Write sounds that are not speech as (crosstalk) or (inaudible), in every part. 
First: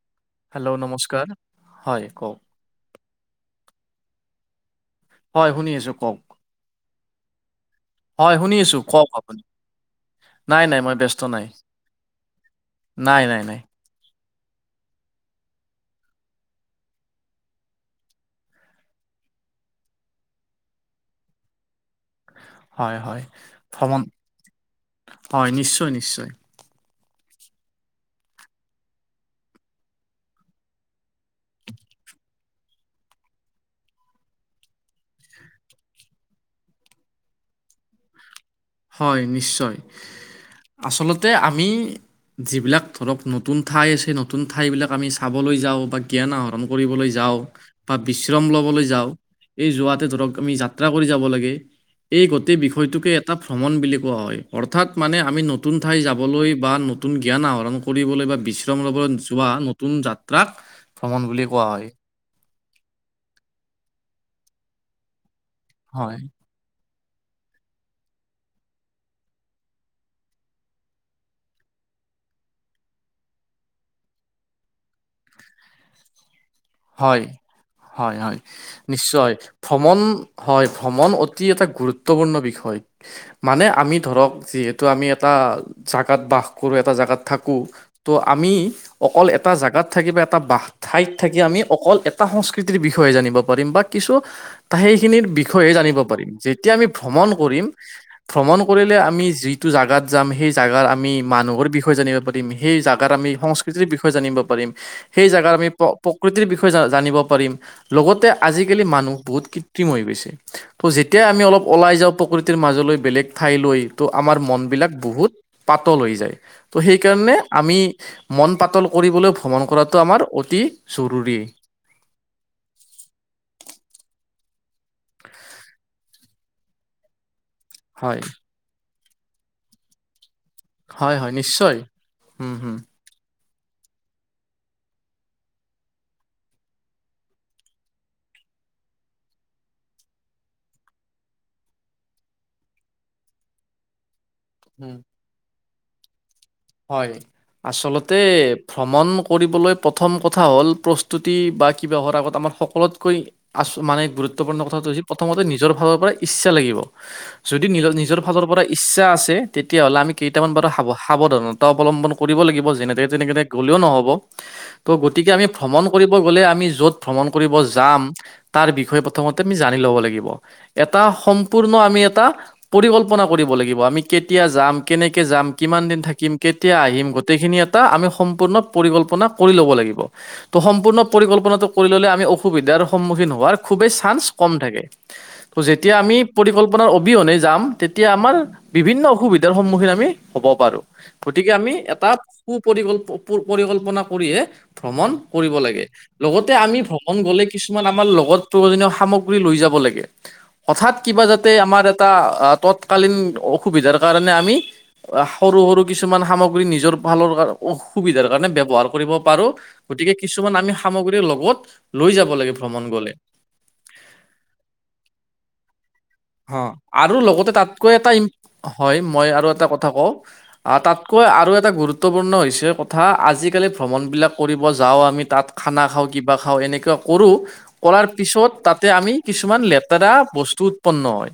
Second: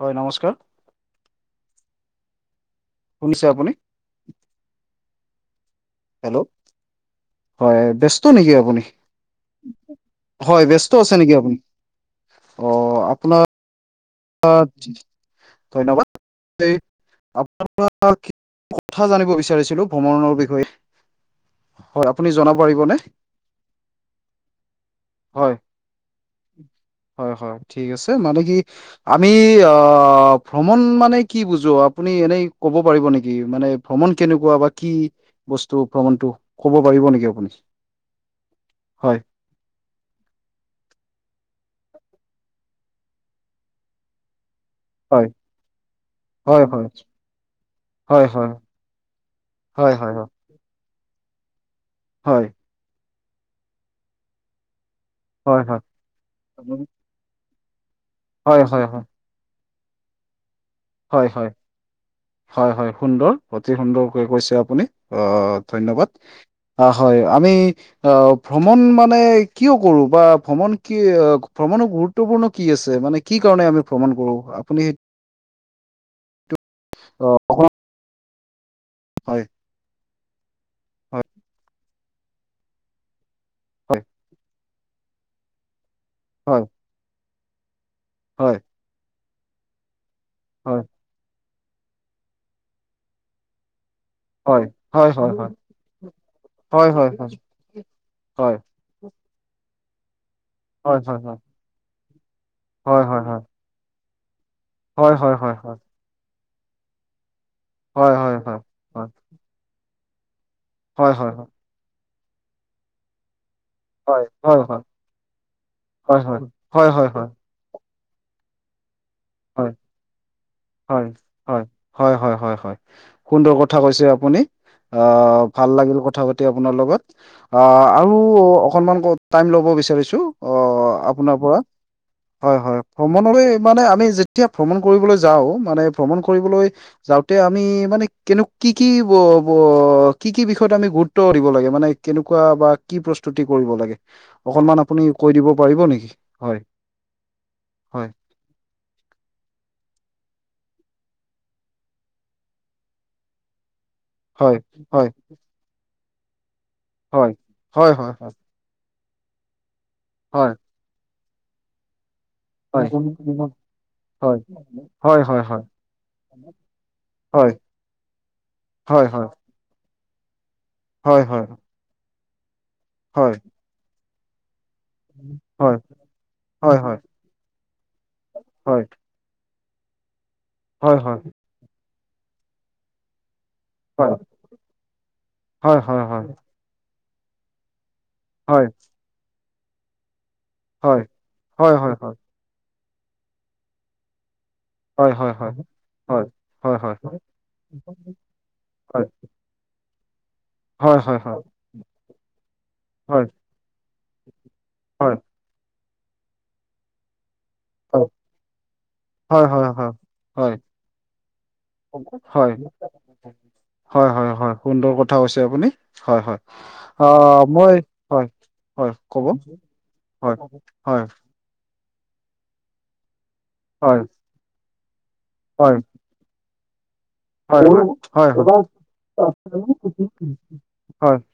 হয়', নমস্কাৰ। হেল্ল' নমস্কাৰ হয় কওক। শুনিছে আপুনি। হয়, শুনি আছোঁ কওক। হেল্ল', হয়। ব্যস্ত হয়, নেকি শুনি আছো আপুনি কওক আপুনি, হয় নাই, নাই, মই আছে ব্যস্ত নেকি নাই। আপুনি অ নাই, নাই, আপোনাৰ নাই। (unintelligible) ধন্যবাদ আপোনাৰ পৰা কথা জানিব বিচাৰিছিলো, ভ্ৰমণৰ বিষয়ে। হয় আপুনি জনাব পাৰিবনে হয়, হয়, ভ্ৰমণ হয়, নিশ্চয় নিশ্চয়। হয়, হয়, ঠিক আছে, মানে কি। আমি, অ', ভ্ৰমণ মানে কি বুজো? আপুনি এনেই ক'ব পাৰিব নেকি মানে? ভ্ৰমণ কেনেকুৱা বা কি বস্তু, ভ্ৰমণটো ক'ব পাৰিব নেকি আপুনি? হয়, নিশ্চয়। আচলতে আমি যিবিলাক ধৰক, নতুন ঠাই আছে নতুন ঠাই বিলাক আমি হয় চাবলৈ যাওঁ, বা জ্ঞান আহৰণ হয় হয় কৰিবলৈ যাওঁ, বা হয় বিশ্ৰাম হয় ল'বলৈ যাওঁ। এই হয় যোৱাতে হয় ধৰক আমি যাত্ৰা কৰি যাব লাগে, এই হয় গোটেই বিষয়টোকে এটা ভ্ৰমণ বুলি কোৱা হয়। অৰ্থাৎ মানে আমি হয় নতুন হয় ঠাই যাবলৈ, বা নতুন জ্ঞান আহৰণ কৰিবলৈ বা হয় হয় বিশ্ৰাম হয় হয় ল'বলৈ যোৱা নতুন যাত্ৰাক ভ্ৰমণ হয়, বুলি হয়, কোৱা হয়, হয়, সুন্দৰ অতি সুন্দৰকে কৈছে আপুনি, অ'। ধন্যবাদ, হয় অ', হয়, আমি। অ', ভ্ৰমণ মানে কিয় কৰো? বা ভ্ৰমণ কি, ভ্ৰমণক গুৰুত্ব গুৰুত্বপূৰ্ণ কি আছে, মানে কি কাৰণে আমি ভ্ৰমণ কৰো? আপুনি হয়, হয়, হয়, নিশ্চয় ভ্ৰমণ। হয়, ভ্ৰমণ অতি এটা গুৰুত্বপূৰ্ণ বিষয়, মানে আমি ধৰক যিহেতু টো আমি এটা জাগাত বাস কৰোঁ, এটা জাগাত থাকোঁ, ত' আমি অকল এট এটা জাগাত থাকি বা এটা বা ঠাইত থাকি, আমি অকল এটা সংস্কৃতিৰ বিষয়ে জানিব পাৰিম, বা কিছু সেইখিনিৰ বিষয়ে জানিব পাৰিম, যেতিয়া আমি ভ্ৰমণ কৰিম ভ্ৰমণ কৰিলে, আমি যি টো জাগাত যাম, সেই জাগাৰ আমি মানুহৰ বিষয় জানিব পাৰিম, সেই জাগাৰ আমি সংছ কিতিৰ বিষয়ে জানিব পাৰিম, সেই জাগাৰ আমি প্ৰ-প্ৰকৃতিৰ বিষয়ে জ জানিব পাৰিম। লগতে, আজিকালি মানুহ বহুত কৃত্ৰিম হৈ গৈছে, ত' যেতিয়াই আমি অলপ। ওলাই যাওঁ প্ৰকৃতিৰ মাজলৈ, বেলেগ ঠাইলৈ। ত' আমাৰ মন বিলাক বহুত পাতল হৈ যায়, ত' সেইকাৰণে আমি, মন পাতল কৰিবলৈ, ভ্ৰমণ কৰাটো আমাৰ অতি হয়, জৰুৰী। হয়, হয়, হয়, হয়, হয়, সুন্দৰ কথা কৈছে আপুনি, অ', ভাল লাগিল কথা পাত তি আপোনাৰ লগত, অ', আৰু হয় অকনমান কওক টাইম ল'ব বিচাৰিছো। অ', হয় হয় আপোনাৰ পৰা নিশ্চয় হম হয়, হম হয়, ভ্ৰমণলৈ মানে আমি যে যেতিয়া ভ্ৰমণ কৰিবলৈ যাও, মানে ভ্ৰমণ কৰিবলৈ। যাওঁতে আমি মানে, কেনে, কি, কি, ব ব কি, কি বিষয়ত আমি গুৰুত গুৰুত্ব দিব লাগে মানে, কেনেকুৱা বা কি প্ৰস্তুতি কৰিব লাগে। অকনমান উম আপুনি কৈ দিব পাৰিব নেকি? হয়। হয়, হয়, আচলতে ভ্ৰমণ কৰিবলৈ প্ৰথম কথা হ'ল, প্ৰস্তুতি বা কিবা হোৱাৰ আগত আমাৰ সকলোতকৈ। আচ মানে হয়, গুৰুত্বপূৰ্ণ কথাটো হৈছে, হয়, প্ৰথমতে নিজৰ ফালৰ পৰা ইচ্ছা লাগিব। হয়, যদি নিজৰ, হয়, হয়, নিজৰ, হয়, ফালৰ পৰা। ইচ্ছা আছে, তেতিয়া হ'লে আমি কেইটামান পৰা, সাৱ-সাৱধানতা অৱলম্বন কৰিব লাগিব। হয়, যেনেতে তেনেকেনে হয়। গ'লেও নহ'ব। হয় ত' হয় গতিকে হয় আমি হয় ভ্ৰমণ কৰিব গ'লে আমি য'ত ভ্ৰমণ হয় কৰিব যাম, তাৰ বিষয় হয় প্ৰথমতে আমি জানি ল'ব লাগিব। এটা হয় হয় হয় সম্পূৰ্ণ আমি এটা পৰিকল্পনা কৰিব লাগিব। আমি কেতিয়া যাম, কেনেকে যাম, হয় হয় কিমান দিন থাকিম, কেতিয়া হয় হয় আহিম গোটেইখিনি এটা আমি সম্পূৰ্ণ পৰিকল্প কল্পন্না কৰি ল'ব লাগিব। ত', হয় হয় হয় সম্পূৰ্ণ পৰিকল্পনাতো কৰি ললে আমি অসুবিধাৰ সন্মুখীন হোৱাৰ খুবেই হয় চান্স কম থাকে। ত', যেতিয়া হয় হয় হয় আমি পৰিকল্পনাৰ অবিহনে যাম। তেত তেতিয়া আমাৰ হয় বিভিন্ন অসুবিধাৰ সন্মুখীন আমি হ'ব পাৰো। গতিকে আমি হয় হয় হয় এটা সুপৰিকল্প-প-পৰিকল্পনা কৰিহে ভ্ৰমণ হয় হয় কৰিব লাগে। হয় হয় হয় হয় হয় লগতে হয় হয় আমি ভ্ৰমণ গ'লে, কিছুমান আমাৰ লগত প্ৰয়োজনীয় সামগ্ৰী লৈ যাব লাগে। হয় হয় হয় হয় হয় হঠাৎ হয় হয় হয় কিবা যাতে আমাৰ এটা আ তৎকালীন ঊ সুবিধাৰ কাৰণে আমি, আহ সৰু সৰু কিছুমান সামগ্ৰী নিজৰ ভালৰ কাৰ অসুবিধাৰ কাৰণে ব্যৱহাৰ কৰিব পাৰো। গতিকে কিছুমান আমি সামগ্ৰীৰ লগত লৈ যাব হয় লাগে ভ্ৰমণ গলে। হয়, হয়, হয়। সুন্দৰ কথা হৈছে আপুনি। হয়, হয়। অ'। আৰু আহ লগতে মই তাতকৈ এটা হয় ইম, হয়, মই আৰু এটা কথা কওঁ। হয় আ', হয় তাতকৈ আৰু এটা গুৰু গুৰুত্বপূৰ্ণ হৈছে কথা আজিকালি হয় হয় ভ্ৰমণ বিলাক কৰিব যাওঁ। আমি তাত হয় খানা খাওঁ, কিবা খাওঁ এনেকুৱা কৰো, কৰাৰ পিছত তাতে আমি কিছুমান লেতেৰা বস্তু উৎপন্ন হয়।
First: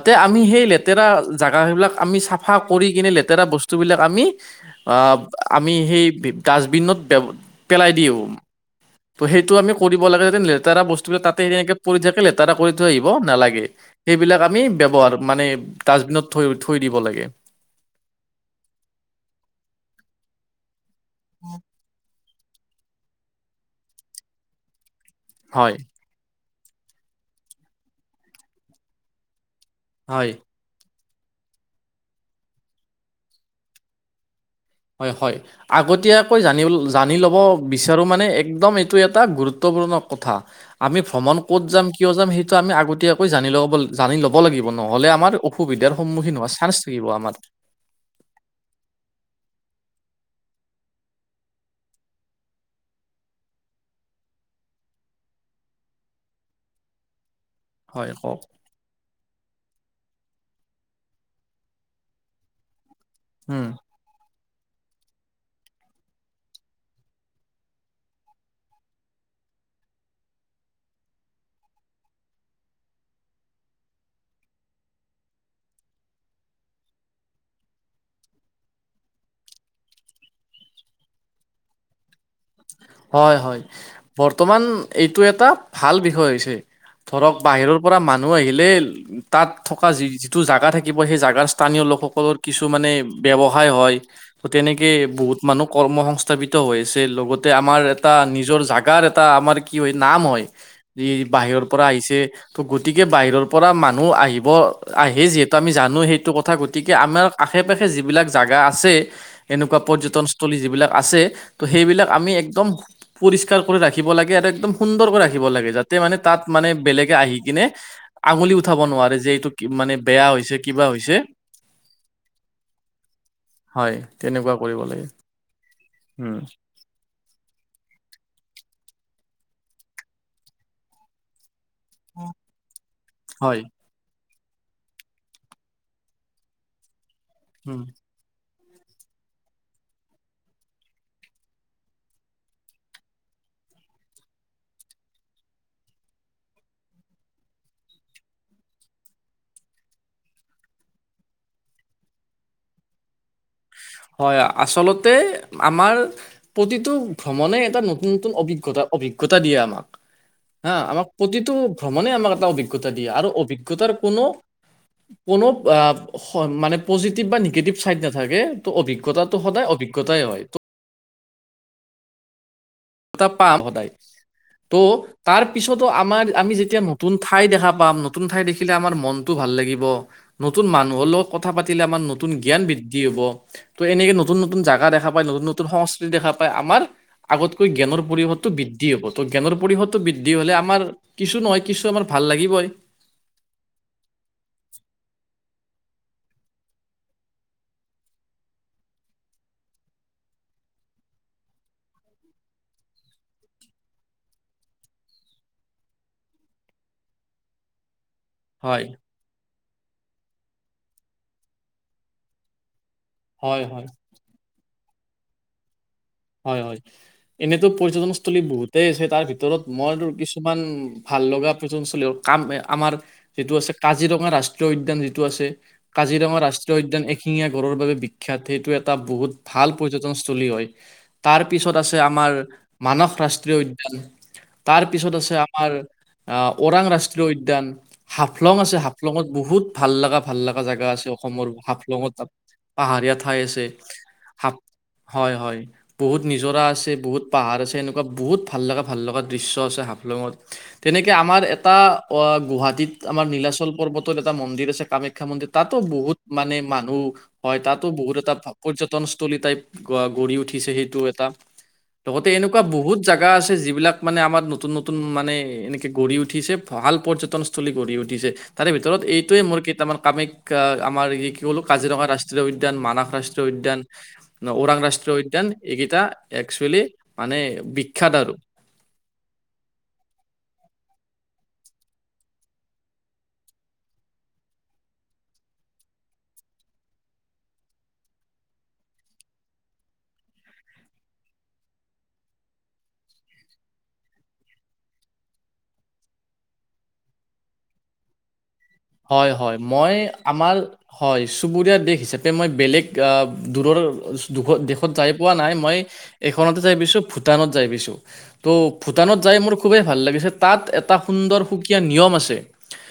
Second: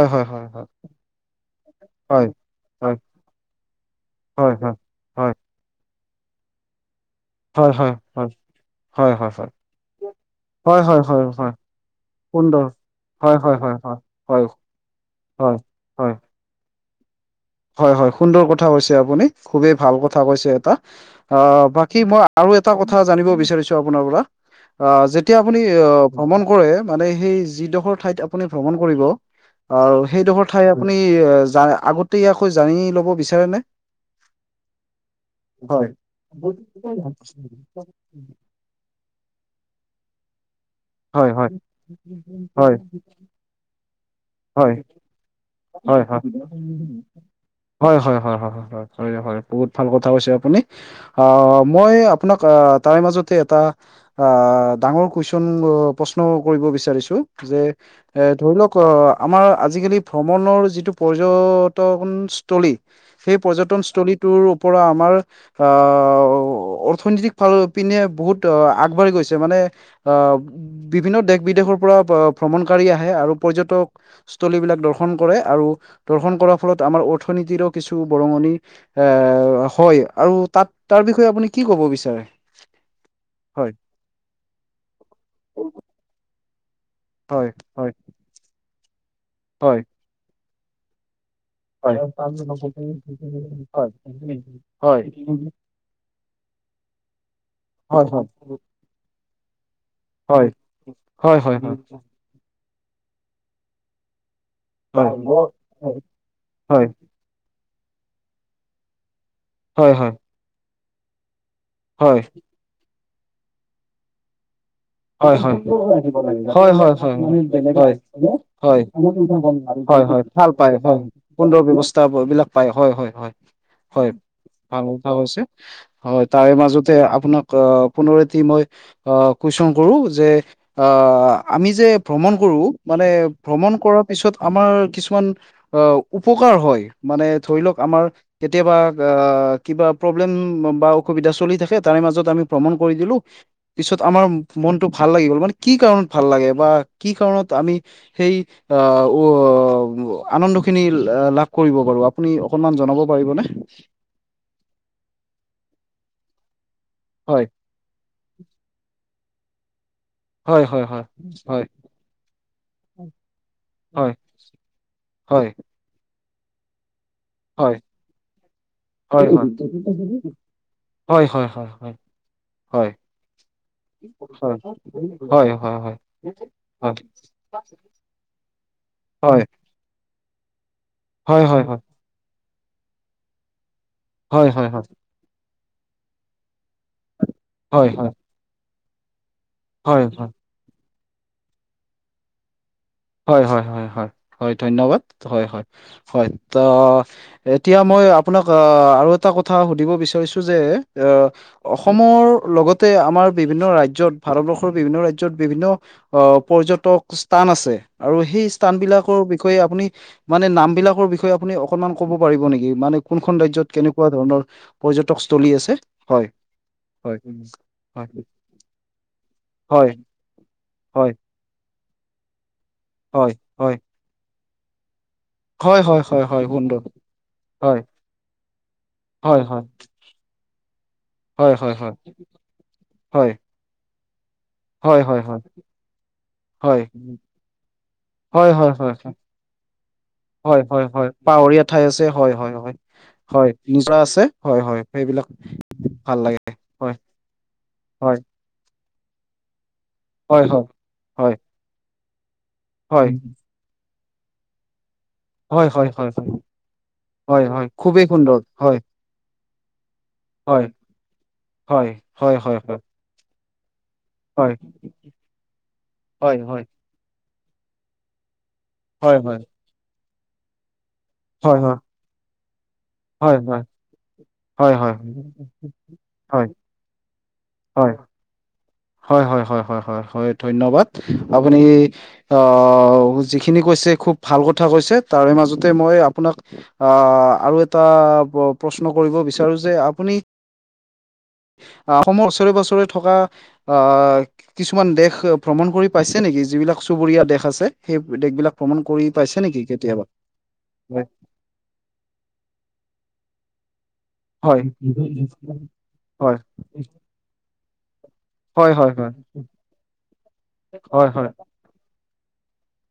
হয় আমি হয় হয় হয় হয় সেই হয় লেতেৰা জাগা, সেইবিলাক আমি হয় চাফা কৰি হয় কিনে, লেতেৰা বস্তুবিলাক আমি হয় হয় অ', হয় আমি সেই বিপ, ডাষ্টবিনত ব্যব হয়, হয়, হয়। ত' হয় হয় সেইটো আমি কৰিব লাগে যাতে, হয় লেতেৰা হয় হয় বস্তুবিলাক হয় তাতে হয় সনেকে পৰি থাকে, লেতেৰা সুন্দৰ কৰি থৈ আহিব হয় হয় নেলাগে। হয় হয় হয় সেইবিলাক আমি ব্যৱহাৰত, মানে হয় হয় ডাষ্টবিনত থৈ, থৈ দিব লাগে। হয়, হয়, সুন্দৰ কথা কৈছে আপুনি। খুবেই ভাল কথা কৈছে এটা। অ', বাকী মই আৰু এটা কথা জানিব বিচাৰিছো আপোনাৰ পৰা, আহ যেতিয়া আপুনি হয়। এ', অপ ভ্ৰমণ কৰে। মানে, সেই যিডখৰ ঠাইত আপুনি ভ্ৰমণ কৰিব, আও হয় সেইডখৰ ঠাই আপুনি এ', যায় আগতে আকৌ জানি ল'ব বিচাৰেনে? হয়, হয়। হয় আগতীয়াকৈ জানিল, জানি ল'ব বিচাৰো মানে একদম এইটো এটা গুৰুত্বপূৰ্ণ কথা। আমি হয় ভ্ৰমণ হয় ক'ত যাম, কিয় যাম, সেইটো আমি হয় আগতীয়াকৈ জানি লব, জানি লওক। হ'ব লাগিব। হয় নহ'লে আমাৰ অসুবিধাৰ হয় হয় সন্মুখীন হোৱা চান্স থাকিব আমাৰ। হয়, হয়, হয়, হয়, হয়, হয়, হয়, হয়। বহুত ভাল কথা কৈছে আপুনি। অ', মই আপোনাক আহ তাৰে মাজতে এটা আহ ডাঙৰ কুৱেশ্যন, প্ৰশ্ন কৰিব বিচাৰিছোঁ, যে হয় এ', কওক ধৰি লওক অ'। আমাৰ আজিকালি ভ্ৰমণৰ যিটো পৰ্যটহোনস্তলী। সেই উম পৰ্যটনস্থলীটোৰ ওপৰ আমাৰ আহ, অ', অৰ্থনীতিক ফাল পিনে বহুত অ', আগবাঢ়ি গৈছে। মানে আহ বিভিন্ন দেশ বিদেশৰ পৰা প- ভ্ৰমণকাৰী আহে আৰু পৰ্যটক স্থলীবিলাক দৰ্শন কৰে। আৰু দৰ্শন কৰাৰ ফলত আমাৰ অৰ্থনীতিৰো কিছু বৰঙণি এ', হয়। আৰু তাত তাৰ বিষয়ে আপুনি কি ক'ব বিচাৰে? হয়, হয়। বৰ্তমান এইটো এটা ভাল বিষয় হৈছে। ধৰক হয় বাহিৰৰ হয় পৰা মানুহ আহিলে, তাত হয় থকা যি-যিটো জোগা থাকিব, সেই যাগাৰ স্থানীয় হয় হয় লোকসকলৰ হয় কিছু মানে হয় ব্যৱসায় হয়। ত', তেনেকে হয় বহুত মানুহ কৰ্মসং স্থাপিত হৈছে, লগতে- আমাৰ হয় এটা, নিজৰ যাগাৰ এটা, আমাৰ কি হয় নাম হয়, ই হয় হয় হয় হয় বাহিৰৰ পৰা আহিছে। সেই ত' গতিকে বাহিৰৰ পৰা মানুহ আহিব। হয় হয় আহে যিহেতু আমি জানো সেইটো কথা। গতিকে আমাৰ আশে-পাশে যি বিলাক যাগা আছে- এনেকুৱা পৰ্যটনস্থলী যিবিলাক আছে, ত' সেইবিলাক আমি একদম- পৰিষ্কাৰ কৰি ৰাখিব লাগে আৰু একদম- সুন্দৰকে ৰাখিব লাগে। হয় হয় যাতে মানে তা'ত মানে হয় হয় হয় বেলেগে আহি কিনে হয় আঙুলি উঠাব নোৱাৰে, যে এইটো মানে হয়-হয়, বেয়া ভাল হৈছে পায় কিবা হয়, হৈছে সুন্দৰ ব্যৱস্থা এইবিলাক পায়, হয়-হয়-হয়। হয় তেনেকুৱা কৰিব হয়-হয়, লাগে (unintelligible) হৈছে। হয়, উম তাৰে মাজতে আপোনাক- পুনৰ এটি মই কুৱেশ্যন কৰো যে আহ', -আমি যে- ভ্ৰমণ কৰোঁ, মানে হয় ভ্ৰমণ কৰা- তাৰ পিছত আমাৰ কিছুমান আহ' উপকাৰ হয়, মানে ধৰি লওঁক উম আমাৰ- কেতিয়াবা কিবা প্ৰব্লেম বা অসুবিধা চলি থাকে তাৰে মাজত আমি ভ্ৰমণ কৰি দিলো। পিছত আমাৰ মনতটো ভাল লাগিব, মানে কি কাৰণত ভাল লাগে বা কি কাৰণত আমি- সেই- আহ', উ' আনন্দ খিনি লাভ কৰিব পাৰোঁ, আপুনি অকণমান জনাব পাৰিব নে? হয়, আচলতে আমাৰ প্ৰতিটো হয় ভ্ৰমণে এটা নতুন- নতুন-নতুন অভিজ্ঞতা, অভিজ্ঞতা দিয়ে আমাক। হয় হাঁ, হয় হয় আমাক প্ৰতিটো হয় ভ্ৰমণে আমাক এটা অভিজ্ঞতা দিয়ে আৰু অভিজ্ঞতাৰ হয় কোনো- কোনো হয় মানে পজিটিভ বা নিগেটিভ হয় চাইড নাথাকে। ত' অভিজ্ঞতাটো সদায় অভিজ্ঞতাই হয়। হয়-হয়-হয়, হয়। এটা পাম সদায়, ত' তাৰ হয় হয় হয় হয় হয় পিছতো আমাৰ আমি যেতিয়া নতুন ঠাই দেখা পাম। নতুন ঠাই দেখিলে আমাৰ মনটো ভাল লাগিব। নতুন মানুহৰ হয় লগত হয় কথা হয় হয় পাতিলে আমাৰ নতুন জ্ঞান বৃদ্ধি হ'ব। ত' এনেকে হয় নতুন-নতুন হয় হয় হয় জাগা দেখা- নতুন-নতুন সংস্কৃতি দেখা পাই আমাৰ আগতকৈ হয় জ্ঞান পৰিৱেশটো বৃদ্ধি হ'ব। ত' জ্ঞানৰ- পৰিৱেশটো হয় হয় বৃদ্ধি হ'লে আমাৰ কিছু নহয়, কিছু আমাৰ ভাল লাগিবই। হয়-হয়-হয়-হয়, হয় ধন্যবাদ। হয়-হয়, হয়, ত' এতিয়া মই আপোনাক আহ', আৰু এটা কথা সুধিব বিচাৰিছো যে আহ', - অসমৰ লগতে আমাৰ বিভিন্ন ৰাজ্যত ভাৰতবৰ্ষৰ বিভিন্ন ৰাজ্যত বিভিন্ন- আহ', -পৰ্যটক স্থান আছে আৰু সেই স্থান হয় বিলাকৰ বিষয়ে আপুনি- মানে নাম বিলাকৰ বিষয়ে আপুনি অকণমান ক'ব পাৰিব নেকি মানে কোনখন হয় ৰাজ্যত হয় কেনেকুৱা ধৰণৰ পৰ্যটকস্থলী আছে? হয় হয়-হয়। হয় এনেইতো পৰ্যটনস্থলী বহুতেই আছে তাৰ ভিতৰত হয় মই কিছুমান হয় ভাল লগা- অঞ্চল কাম আমাৰ হয় যিটো আছে হয় কাজিৰঙা ৰাষ্ট্ৰীয় উদ্যান যিটো আছে- হয় হয় হয় হয় কাজিৰঙা হয় ৰাষ্ট্ৰীয় সুন্দৰ উদ্যান এশিঙীয়া গড়ৰ হয় বাবে বিখ্যাত, সেইটো এটা বহুত হয় হয় ভাল পৰ্যটনস্থলী হয়। হয় হয় তাৰপিছত হয় আছে আমাৰ মানস হয়, ৰাষ্ট্ৰীয় উদ্যান, হয়, তাৰপিছত হয়, আছে হয়, আমাৰ- আহ', হয়। ওৰাং ৰাষ্ট্ৰীয় উদ্যান, হয়, হাফলং হয়, আছে, হয়, হাফলঙত বহুত ভাল লগা, ভাল হয়, লগা হয়, জেগা আছে। হয়, অসমৰ পাৱৰীয়া ঠাই আছে হাফলঙৰ হয়, হয়, হয়। পাহাৰীয়া ঠাই হয়, আছে। নিজৰা আছে হাফ, হয়, হয়, সেইবিলাক হয়-হয়। ভাল বহুত লাগে নিজৰা আছে, হয়, বহুত পাহাৰ আছে, এনেকুৱা হয়, বহুত ভাল লগা, ভাল লগা দৃশ্য আছে। হয়, তেনেকে হয়। আমাৰ এটা গুৱাহাটীত হয়, আমাৰ নীলাচল পৰ্বত- এটা মন্দিৰ আছে কামাখ্যা মন্দিৰ, তা'তো হয়, হয়, হয়, হয়, বহুত হয়, মানে মানুহ। হয়, তা'তো খুবেই বহুত এটা সুন্দৰ হয়, পৰ্যটনস্থলী টাইপ গঢ়ি হয়। উঠিছে, সেই- টো এটা। হয়, লগতে হয়, হয়, হয়, এনেকুৱা হয়, বহুত- জাগা আছে যিবিলাক মানে আমাৰ হয়, নতুন নতুন মানে এনেকে গঢ়ি হয়, উঠিছে হয়, ভাল পৰ্যটন সলী গঢ়ি উঠিছে তাৰে ভিতৰত হয়, হয়, এইটোয়ে মোৰ কেইটামান কামাইক আ আমাৰ এই কি হয়, কলো হয়, কাজিৰঙা ৰাষ্ট্ৰীয়ৰ উদ্যান মানাস হয়, ৰাষ্ট্ৰীয় উদ্যান ন হয়, ওৰাং হয়, ৰাষ্ট্ৰীয় উদ্যান এইকেইটা হয়, হয়, একচুৱেলি মানে হয়। বিখ্যাত আৰু। হয় হয় হয় হয় হয় হয় ধন্যবাদ আপুনি আহ যিখিনি কৈছে খুব ভাল কথা কৈছে তাৰে মাজতে মই আপোনাক আহ আৰু এটা প প্ৰশ্ন কৰিব বিচাৰো যে আপুনি আহ অসমৰ ওচৰে পাছৰে থকা আহ কি কিছুমান দেশ ভ্ৰমণ কৰি পাইছে নেকি যিবিলাক চুবুৰীয়া দেশ আছে সেইব দেশবিলাক। ভ্ৰমণ কৰি হয় পাইছে হয় নেকি মই কেতিয়াবা আমাৰ হয়। চুবুৰীয়া দেশ হিচাপে মই বেলেগ আ দূৰৰ দোশ দেশত যাই পোৱা নাই মই হয় এইখনতে যাই পাইছো ভূত টানত যাই পাইছো ত' হয় হয় হয় ভূটানত যাই মোৰ খুবেই ভাল লাগিছে তাত এটাু হয় হয় সুন্দৰ হো কীয়া নিয়ম আছে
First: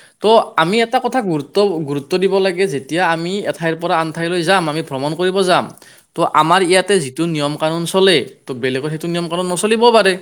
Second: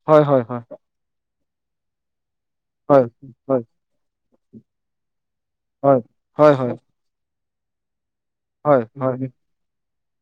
হয় ত' হয় হয় আমি এটা কথা গুৰ ত্ব গুৰুত্ব দিব লাগে হয় যেতিয়া আমি হয় এঠাইৰ পৰা আন ঠাইলৈ যাম আমি ভ্ৰমণ কৰিব যাম হয় ত' হয় আমাৰ হয় হয় ইয়াতে যি- টো নিয়ম কানুন চলে ত বেলেগত সেইটো হয় হয় নিয়ম কানুন নচলিব ও পাৰে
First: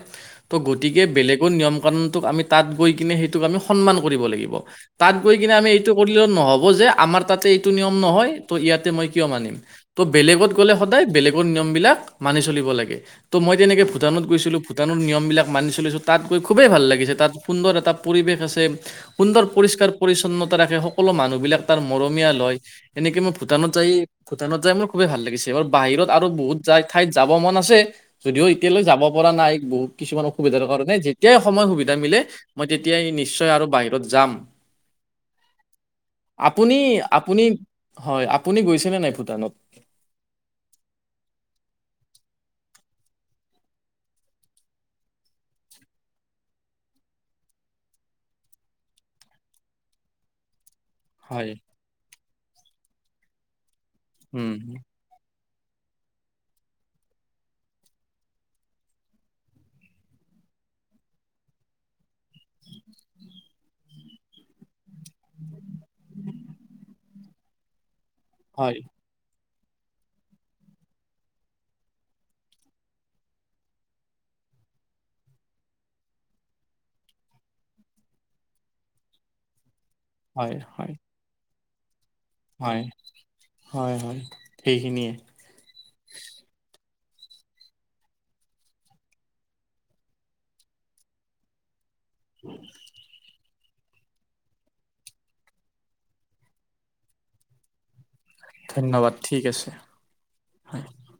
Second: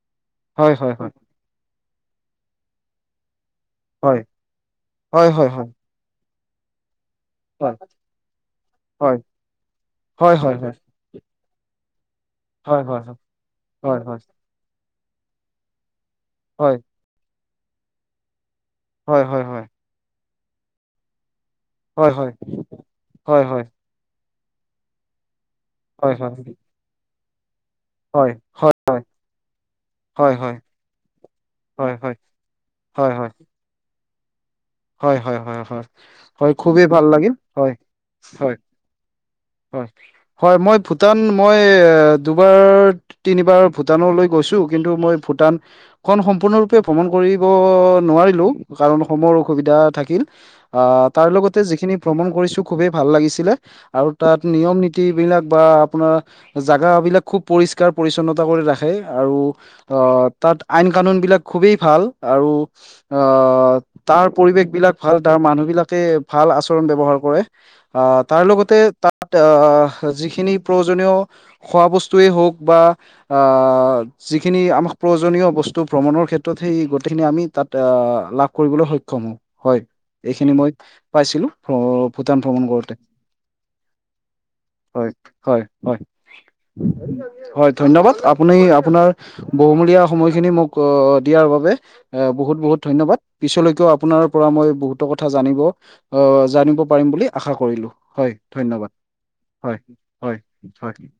ত হয় হয় গতিকে হয় হয় বেলেগ টো নিয়ম কানুনটোক আমি তাত গৈ কিনে সেইটোক আমি সন্মান কৰিব লাগিব তাত গৈ হয় হয় হয় কিনে হয় আমি এইটো কৰিলেও নহব যে আমাৰ তাতে এইটো হয় নিয়ম নহয় ত' ইয়াতে মই হয় কিয় মানিম ত' হয় বেলেগত হয় হয় গ'লে সদায় বেলেগৰ নিয়ম বিলাক মানি চলিব হয় লাগে হয় ত' মই তেনেকে হয় হয় ভূটানত গৈছিলো ভূটানৰ নিয়মবিলাক মানি চলিছোঁ তাত গৈ খুবেই হয় ভাল লাগিছে তাত সুন্দৰ এটা পৰিৱেশ আছে হয় হয় সুন্দৰ পৰিষ্কাৰ পৰিচ্ছন্নতা ৰাখে সকলো মানুহ বিলাক তাৰ মৰমিয়াল হয় এনেকে মই হয় হয় ভূটানত যায় ভূটানত যাই মোৰ খুবেই ভাল লগিছ তেহৰ বাহিৰত হয় আৰু হয় হয় হয় বহুত যাই ঠাইত যাব মন আছে। যদিও হয় এতিয়ালৈ যাব পৰা নাই বহুত কিছুমান হয় হয় অসুবিধাৰ কাৰণে যেতিয়াই সময় সুবিধা হয় হয় হয় হয় মিলে মই তেতিয়াই হয় হয় নিশ্চয় আৰু বাহিৰত যাম। হয় হয় হয় হয়। আপুনি খুবেই ভাল লাগিল আপুনি হয় আপুনি গৈছেনে নাই ভূটানত হয় হয় মই ভূটান মই দুবাৰ তিনিবাৰ ভূটানলৈ গৈছো কিন্তু মই ভূটান খন সম্পূৰ্ণৰূপে ভ্ৰমণ কৰিব নোৱাৰিলো কাৰণ সমৰো সুবিধা থাকিল আ তাৰ হয় লগতে যিখিনি ভ্ৰমণ কৰিছোঁ খুবেই ভাল লাগিছিলে আৰু তাত উম নিয়ম নিত টি বিলাক বা আপোনাৰ জাগা বিলাক খুব পৰিষ্কাৰ পৰিছন্নতা কৰি ৰাখে আৰু আহ তাত আইন কানুন বিলাক খুবেই ভাল আৰু আহ তাৰ পৰিৱেশ বিলাক ভাল তাৰ মানুহ বিলাকে ভাল আচৰণ ব্যৱহাৰ কৰে আহ তাৰ লগতে হয় তাত আহ যিখিনি প্ৰয়োজনীয় খোৱা বস্তুৱেই হওক বা আ যিখিনি আমাক প্ৰয়োজনীয় বস্তু ভ্ৰমণৰ ক্ষেত্ৰত সেই গোটেইখিনি আমি তাত আ লাভ কৰিবলৈ সই ক্ষম হও হয় এইখিনি হয় মই হয় পাইছিলো ভ ভূটান ভ্ৰমণ হয় কৰোতে হয় হয় হয় সেইখিনিয়ে হয় হয় উ (inaudible) হয় ধন্যবাদ আপুনি আপোনাৰ বহুমূলীয়া সময়খিনি মোক অ দিয়াৰ বাবে অ, বহুত, বহুত ধন্যবাদ। পিছলৈকেও আপোনাৰ পৰা মই বহুতো কথা জানিব, অ, জানিব পাৰিম বুলি আশা কৰিলো, হয়। ধন্যবাদ। ঠিক আছে হয়- হয়- হয়।